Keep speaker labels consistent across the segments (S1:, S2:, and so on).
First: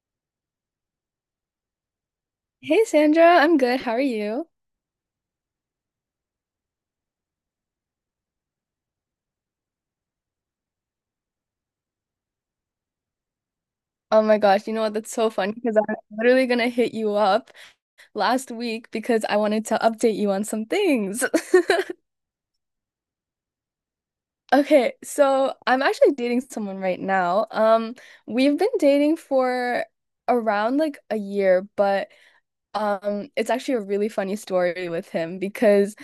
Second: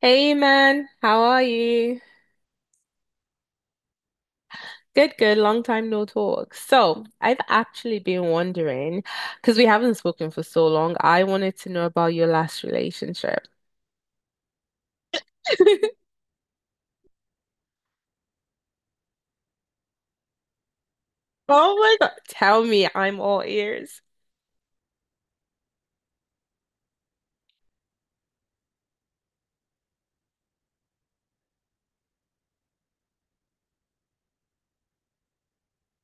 S1: Hey man, how are you?
S2: Hey Sandra, I'm good. How are you?
S1: Good, good. Long time no talk. So, I've actually been wondering, because we haven't spoken for so long, I wanted to know about your last relationship.
S2: Oh my gosh, you know what? That's so funny because I'm literally gonna hit you up last week because I wanted to update you on some things.
S1: Oh my, god! Tell me, I'm all ears.
S2: Okay, so I'm actually dating someone right now. We've been dating for around like a year, but it's actually a really funny story with him because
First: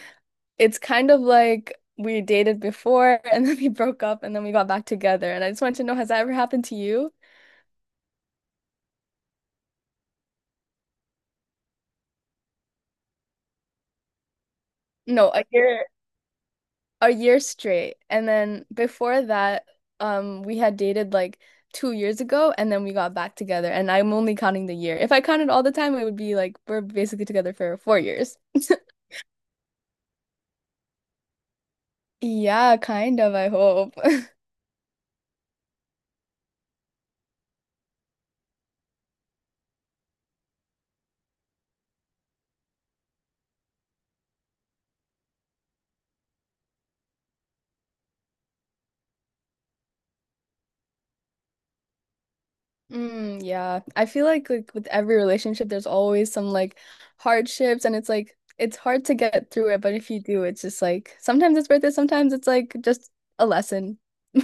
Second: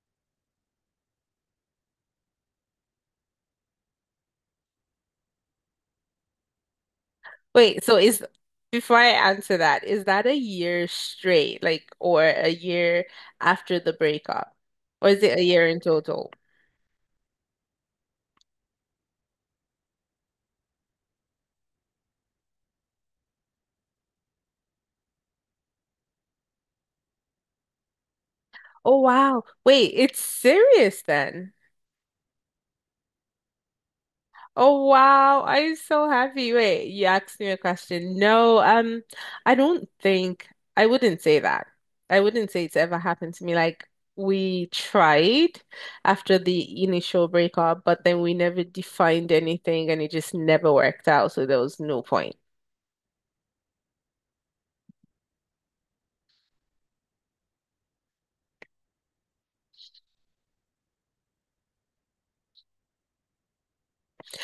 S2: it's kind of like we dated before and then we broke up and then we got back together. And I just wanted to know, has that ever happened to you?
S1: Wait, so is, before I answer that, is that a year straight, like, or a year after the breakup? Or is
S2: No,
S1: it a
S2: a
S1: year in
S2: year.
S1: total?
S2: A year straight. And then before that, we had dated like 2 years ago and then we got back together. And I'm only counting the year. If I counted all the time, it would be like we're basically together for 4 years.
S1: Oh, wow. Wait, it's serious then.
S2: Yeah, kind of, I hope.
S1: Oh wow, I'm so happy. Wait, you asked me a question. No, I don't think I wouldn't say that. I wouldn't say it's ever happened to me. Like we tried after the initial breakup, but then we never defined anything and it just never worked out, so there was no point.
S2: Mm, yeah. I feel like with every relationship there's always some like hardships and it's like it's hard to get through it, but if you do, it's just like sometimes it's worth it, sometimes it's like just a lesson.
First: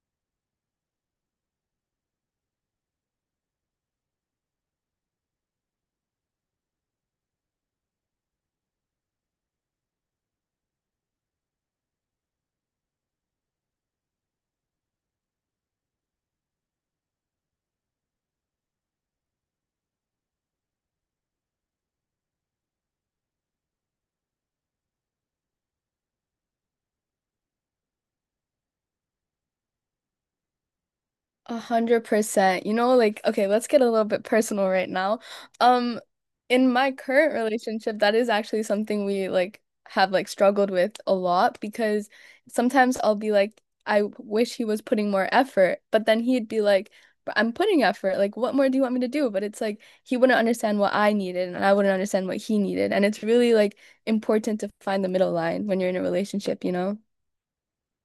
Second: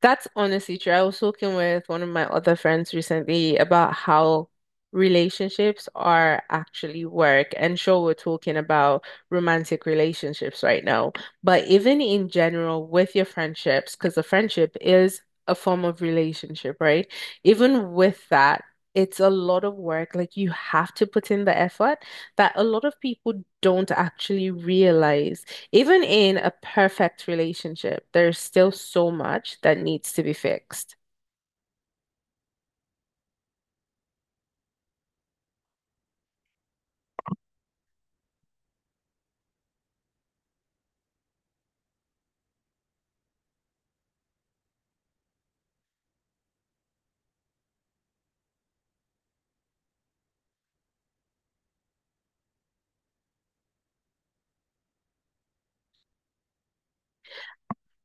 S1: That's honestly true. I was talking with one of my other friends recently about how relationships are actually work. And sure, we're talking about romantic relationships right now, but even in general with your friendships, because a friendship is a form of relationship, right? Even with that, it's a lot of work. Like you have to put in the effort that a lot of people don't actually realize. Even in a perfect relationship, there's still so much that needs to be fixed.
S2: 100%. You know, like, okay, let's get a little bit personal right now. Um, in my current relationship, that is actually something we like have like struggled with a lot because sometimes I'll be like, I wish he was putting more effort, but then he'd be like, "But I'm putting effort. Like, what more do you want me to do? But it's like he wouldn't understand what I needed and I wouldn't understand what he needed. And it's really like important to find the middle line when you're in a relationship, you know?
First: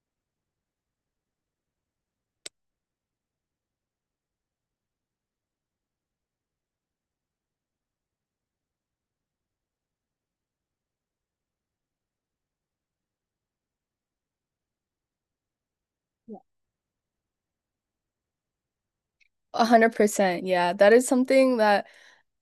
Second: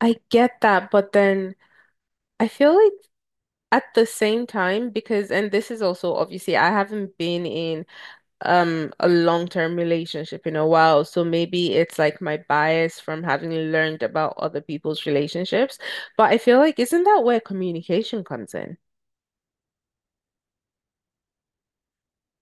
S1: I get that, but then I feel like at the same time, because, and this is also obviously, I haven't been in a long-term relationship in a while, so maybe it's like my bias from having learned about other people's relationships, but I feel like isn't that where communication comes in?
S2: 100%. Yeah, that is something that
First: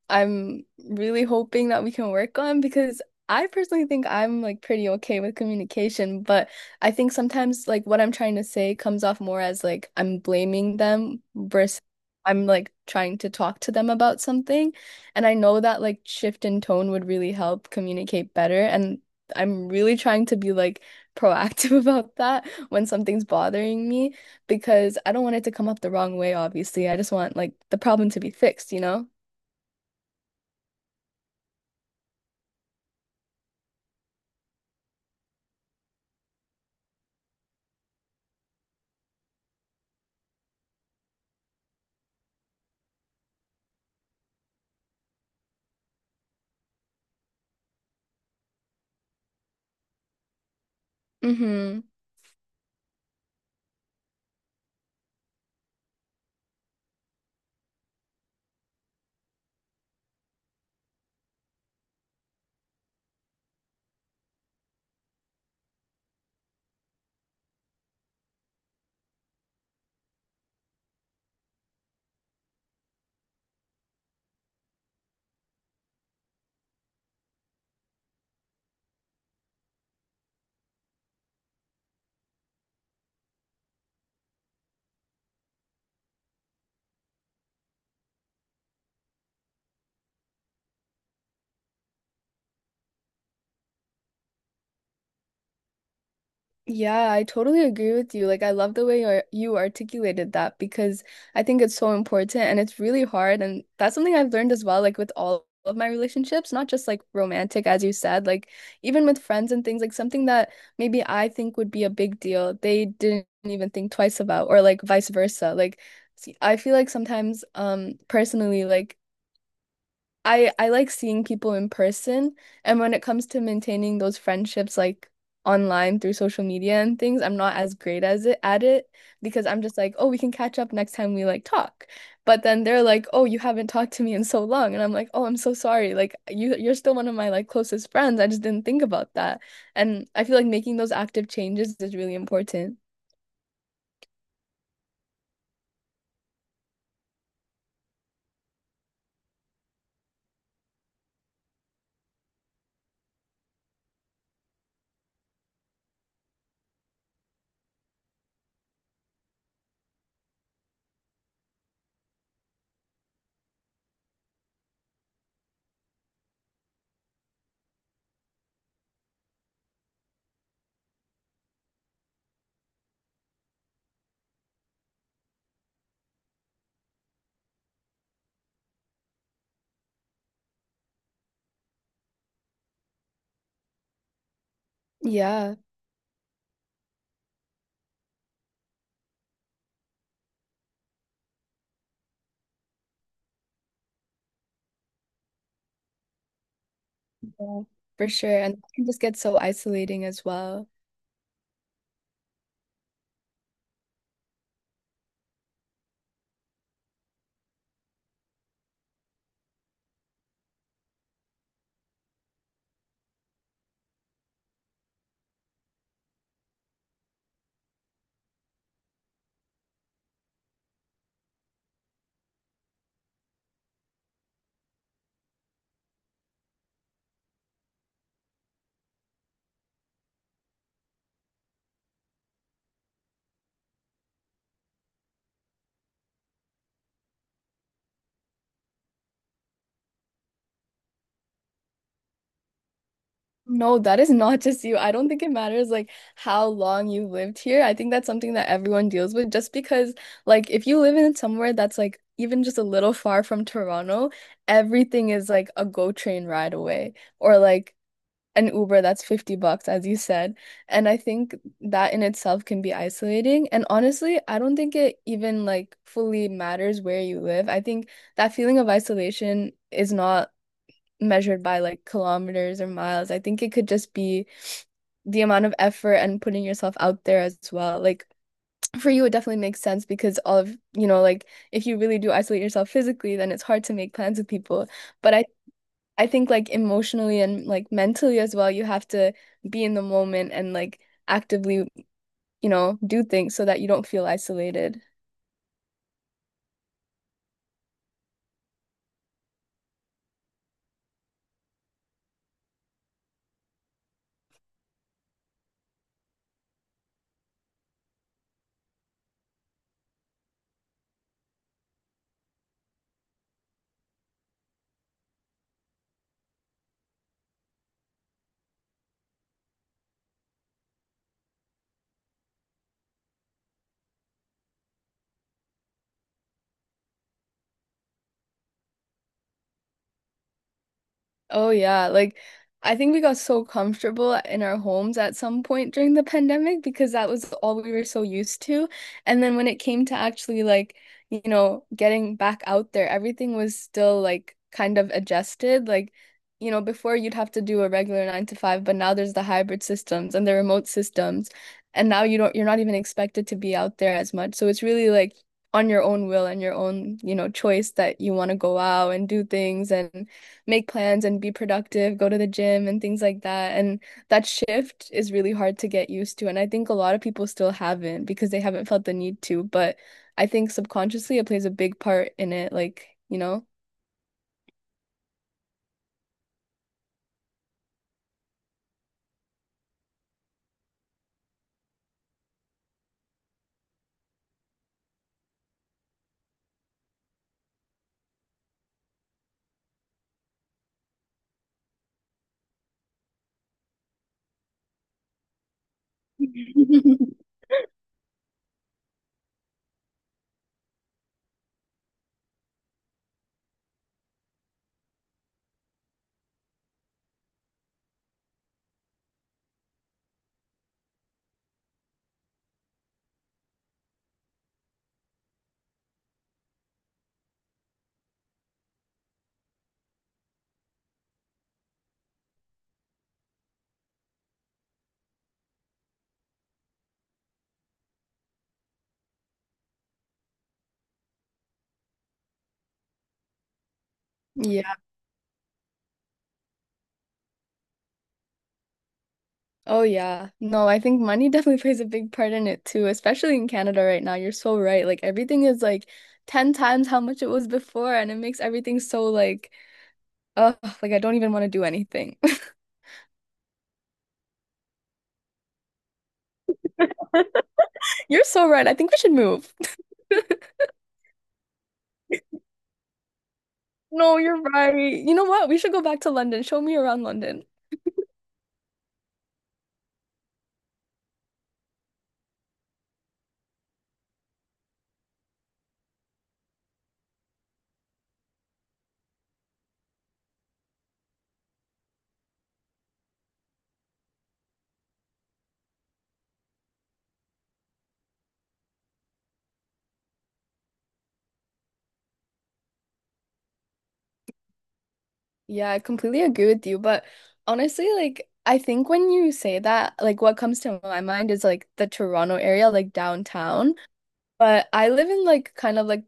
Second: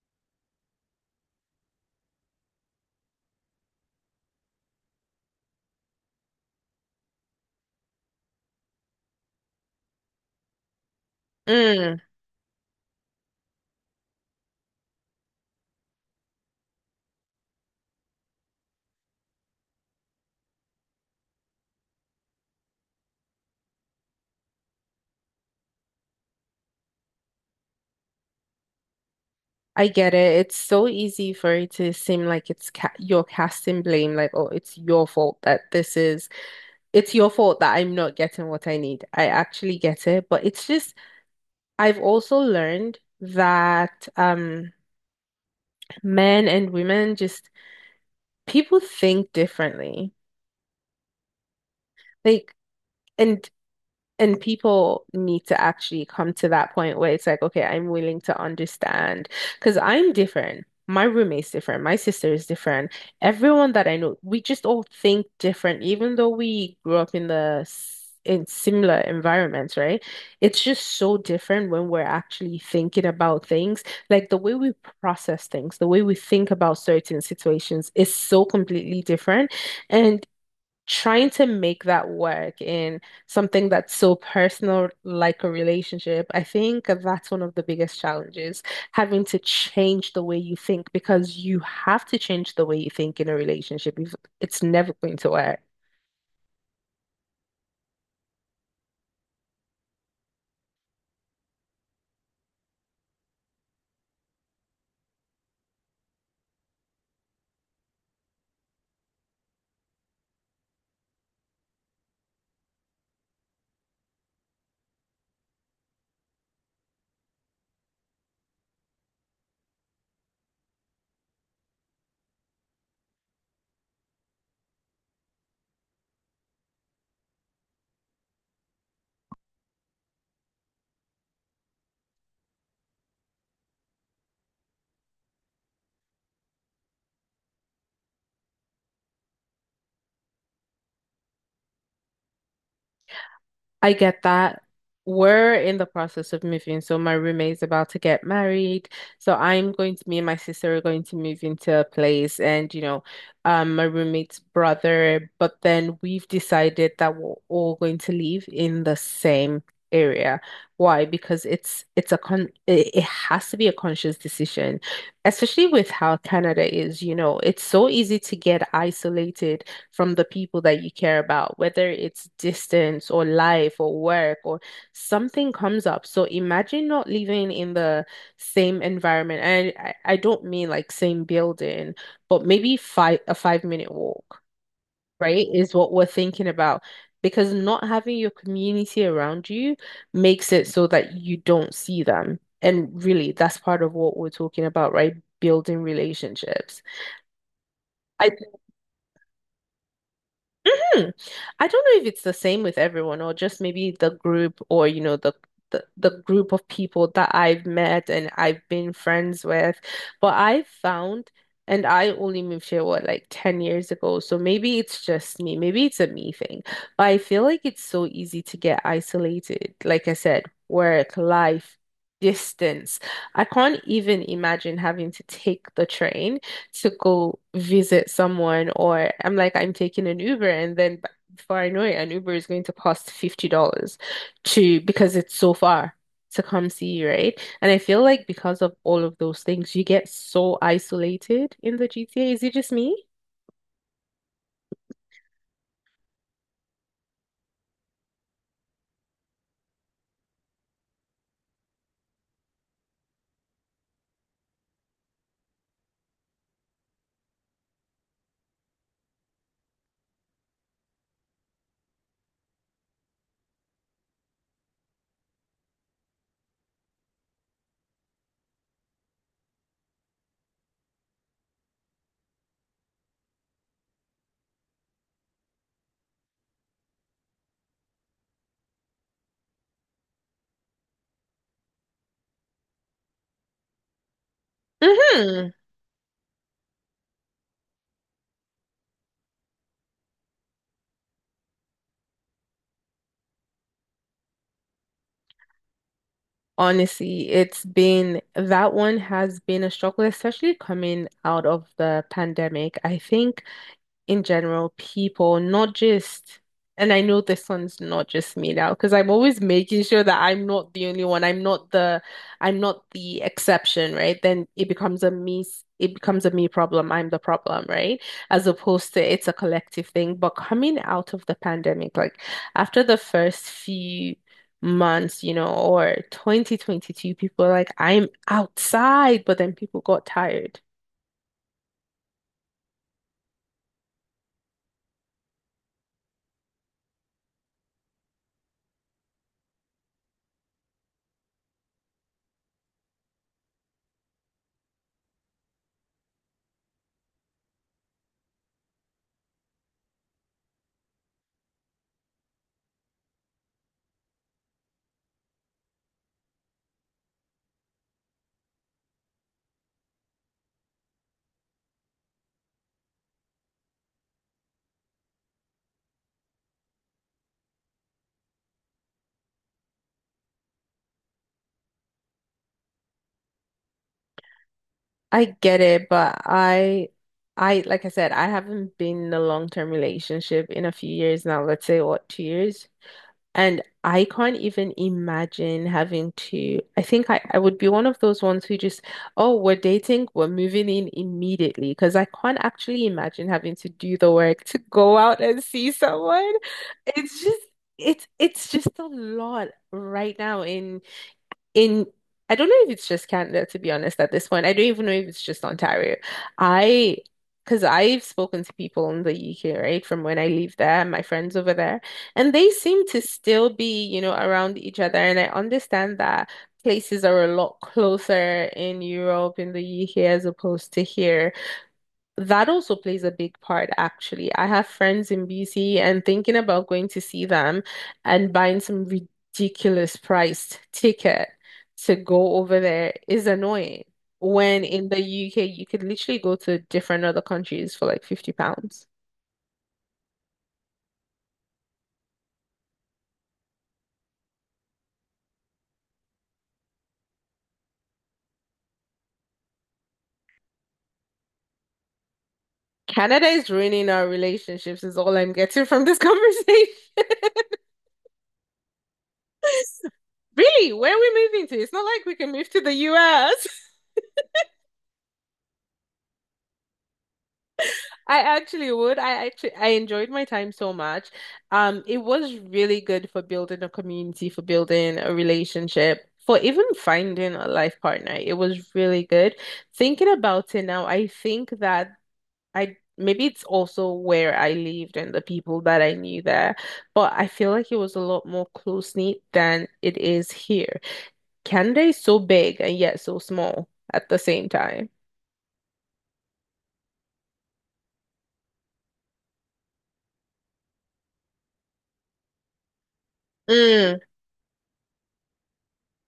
S2: I'm really hoping that we can work on because I personally think I'm like pretty okay with communication, but I think sometimes like what I'm trying to say comes off more as like I'm blaming them versus I'm like trying to talk to them about something. And I know that like shift in tone would really help communicate better. And I'm really trying to be like proactive about that when something's bothering me because I don't want it to come up the wrong way, obviously. I just want like the problem to be fixed, you know?
S1: I get it. It's so easy for it to seem like it's ca you're casting blame, like, oh, it's your fault that this is, it's your fault that I'm not getting what I need. I actually get it, but it's just, I've also learned that men and women just people think differently.
S2: Mm-hmm.
S1: Like, and And people need to actually come to that point where it's like, okay, I'm willing to understand because I'm different. My roommate's different. My sister is different. Everyone that I know, we just all think different, even though we grew up in in similar environments, right? It's just so different when we're actually thinking about things. Like the way we process things, the way we think about certain situations is so completely different. And trying to make that work in something that's so personal, like a relationship, I think that's one of the biggest challenges, having to change the way you think because you have to change the way you think in a relationship. It's never going to work.
S2: Yeah, I totally agree with you. Like, I love the way you articulated that because I think it's so important and it's really hard. And that's something I've learned as well, like with all of my relationships, not just like romantic, as you said, like even with friends and things, like something that maybe I think would be a big deal, they didn't even think twice about, or like vice versa. Like, I feel like sometimes, personally, like I like seeing people in person, and when it comes to maintaining those friendships like online through social media and things, I'm not as great as it at it because I'm just like, "Oh, we can catch up next time we like talk." But then they're like, "Oh, you haven't talked to me in so long." And I'm like, "Oh, I'm so sorry. Like you're still one of my like closest friends. I just didn't think about that." And I feel like making those active changes is really important.
S1: I get that. We're in the process of moving. So my roommate's about to get married. So me and my sister are going to move into a place and, you know, my roommate's brother. But then we've decided that we're all going to live in the same area. Why? Because it has to be a conscious decision, especially with how Canada is, you know, it's so easy to get isolated from the people that you care about, whether it's distance or life or work or something comes up. So imagine not living in the same environment. And I don't mean like same building, but maybe 5 minute walk, right?
S2: Yeah,
S1: Is what we're thinking about. Because not having your community around you makes it so that you don't see them. And really, that's part of what we're talking about, right? Building relationships.
S2: yeah, for
S1: I
S2: sure. And it can just get so isolating as well.
S1: Hmm. I don't know if it's the same with everyone or just maybe the group or you know the group of people that I've met and I've been friends with. But I found and I only moved here what like 10 years ago. So maybe it's just me. Maybe it's a me thing. But I feel like it's so easy to get isolated. Like I said, work, life, distance. I can't even imagine having to take the train to go visit someone, or I'm like, I'm taking an Uber, and before I know it, an Uber is going to cost $50 to because it's so far to come see you, right? And I feel like because of all of those things, you get so isolated in the GTA. Is it just me?
S2: No, that is not just you. I don't think it matters like how long you lived here. I think that's something that everyone deals with just because like if you live in somewhere that's like even just a little far from Toronto, everything is like a GO train ride away or like an Uber that's 50 bucks as you said. And I think that in itself can be isolating. And honestly, I don't think it even like fully matters where you live. I think that feeling of isolation is not measured by like kilometers or miles. I think it could just be the amount of effort and putting yourself out there as well. Like for you, it definitely makes sense because all of, you know, like if you really do isolate yourself physically, then it's hard to make plans with people. But
S1: Hmm.
S2: I think like emotionally and like mentally as well, you have to be in the moment and like actively, you know, do things so that you don't feel isolated.
S1: Honestly, it's been that one has been a struggle, especially coming out of the pandemic. I think in general, people, not just, and I know this one's not just me now, because I'm always making sure that I'm not the only one. I'm not the exception, right? Then it becomes a me problem. I'm the problem, right? As opposed to it's a collective thing. But coming out of the pandemic, like after the first few months, you know, or 2022, people are like, I'm outside, but then people got tired.
S2: Oh yeah, like I think we got so comfortable in our homes at some point during the pandemic because that was all we were so used to. And then when it came to actually like, you know, getting back out there, everything was still like kind of adjusted. Like, you know, before you'd have to do a regular nine to five, but now there's the hybrid systems and the remote systems. And now you don't, you're not even expected to be out there as much. So it's really like on your own will and your own, you know, choice that you want to go out and do things and make plans and be productive, go to the gym and things like that. And that shift is really hard to get used to. And I think a lot of people still haven't because they haven't felt the need to. But I think subconsciously it plays a big part in it. Like, you know?
S1: I get it, but I like I said, I haven't been in a long-term relationship in a few years now, let's say what, 2 years. And I can't even imagine having to. I would be one of those ones who just, oh, we're dating, we're moving in immediately. Because I can't actually imagine having to do the work to go out and see someone. It's just it's just a lot right now in I don't know if it's just Canada, to be honest, at this point. I don't even know if it's just Ontario. I, because I've spoken to people in the UK, right, from when I leave there, my friends over there, and they seem to still be, you know, around each other. And I understand that places are a lot closer in Europe, in the UK, as opposed to here. That also plays a big part, actually. I have friends in BC and thinking about going to see them and buying some ridiculous priced ticket to go over there is annoying. When
S2: Yeah.
S1: in the UK, you could literally go to different other countries for like £50.
S2: Oh, yeah. No, I think money definitely plays a big part in it too, especially in Canada right now. You're so right. Like everything is like 10 times how much it was before, and it makes everything so like, oh like I don't even want to do anything.
S1: Canada is ruining our relationships, is all I'm getting from this conversation.
S2: You're so right. I think we should move.
S1: Really? Where are we moving to? It's not like we can move to the US.
S2: No, you're right. You know what? We should go back to London. Show me around London.
S1: I actually would. I actually I enjoyed my time so much. It was really good for building a community, for building a relationship, for even finding a life partner. It was really good. Thinking about it now, I think that I maybe it's also where I lived and the people that I knew there, but I feel like it was a lot more close-knit than it is here. Canada is so big and yet so small at the same time.
S2: Yeah, I completely agree with you. But honestly, like, I think when you say that, like, what comes to my mind is like the Toronto area, like downtown.
S1: Mm,
S2: But I live in like kind of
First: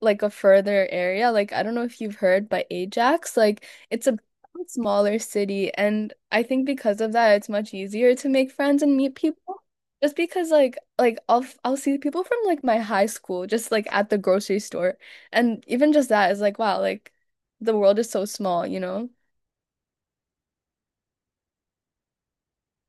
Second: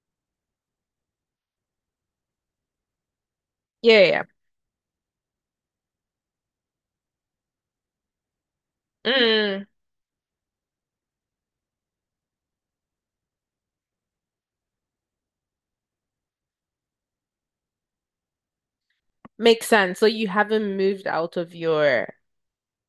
S2: like a further area. Like I don't know if you've heard, but Ajax, like
S1: yeah,
S2: it's a
S1: yeah.
S2: smaller city, and I think because of that, it's much easier to make friends and
S1: Yeah.
S2: meet people.
S1: Mm,
S2: Just because like I'll see people from like my high school just like at the grocery store, and even just that is like wow, like the world is so small, you know?
S1: makes sense. So you haven't moved out of your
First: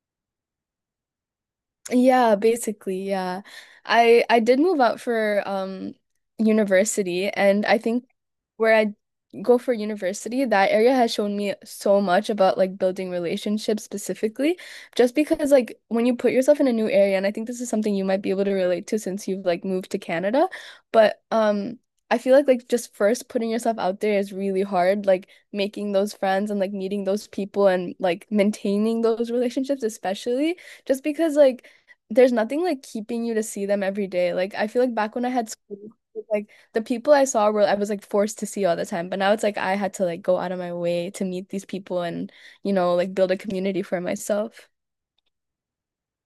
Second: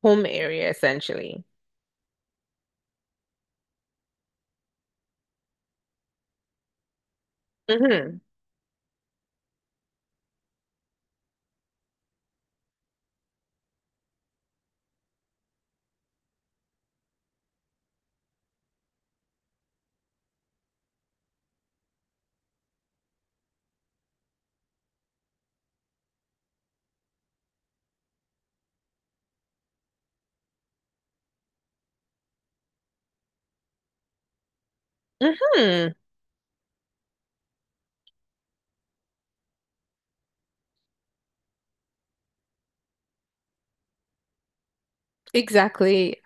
S1: home area essentially.
S2: Yeah, basically, yeah. I did move out for university and I think
S1: Mm-hmm.
S2: where I go for university, that area has shown me so much about like building relationships specifically, just because like when you put yourself in a new area, and I think this is something you might be able to relate to since you've like moved to Canada, but I feel like just first putting yourself out there is really hard, like making those friends and like meeting those people and like maintaining those relationships especially just because like there's nothing like keeping you to see them every day. Like I feel like back when I had school,
S1: Mm-hmm.
S2: like the people I saw were I was like forced to see all the time. But now it's like I had to like go out of my way to meet these people and, you know, like build a community for myself.
S1: Exactly.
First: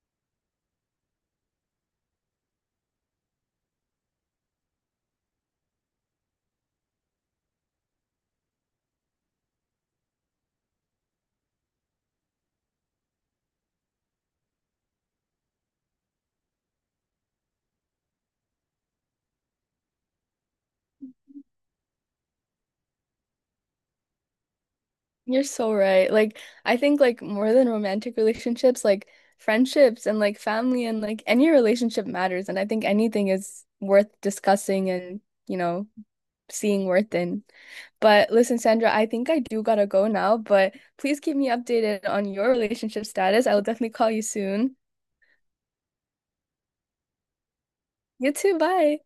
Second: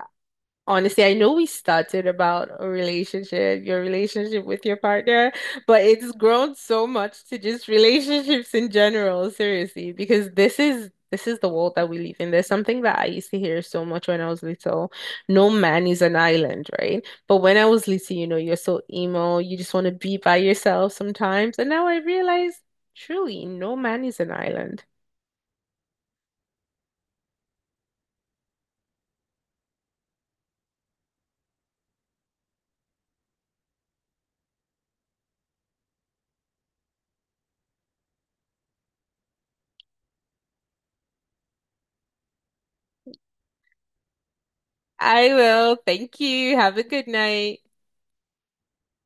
S1: Honestly, I know we started about a relationship, your relationship with your partner, but it's grown so much to just relationships in general, seriously, because this is the world that we live in. There's something that I used to hear so much when I was little. No man is an island, right? But when I was little, you know, you're so emo, you just want to be by yourself sometimes. And now I realize truly, no man is an island.
S2: You're so right. Like I think like more than romantic relationships, like friendships and like family and like any relationship matters. And I think anything is worth discussing and, you know, seeing worth in. But listen, Sandra, I think I do gotta go now, but please keep me updated on your relationship status. I will definitely call you soon.
S1: I will. Thank you. Have a good night.
S2: You too, bye.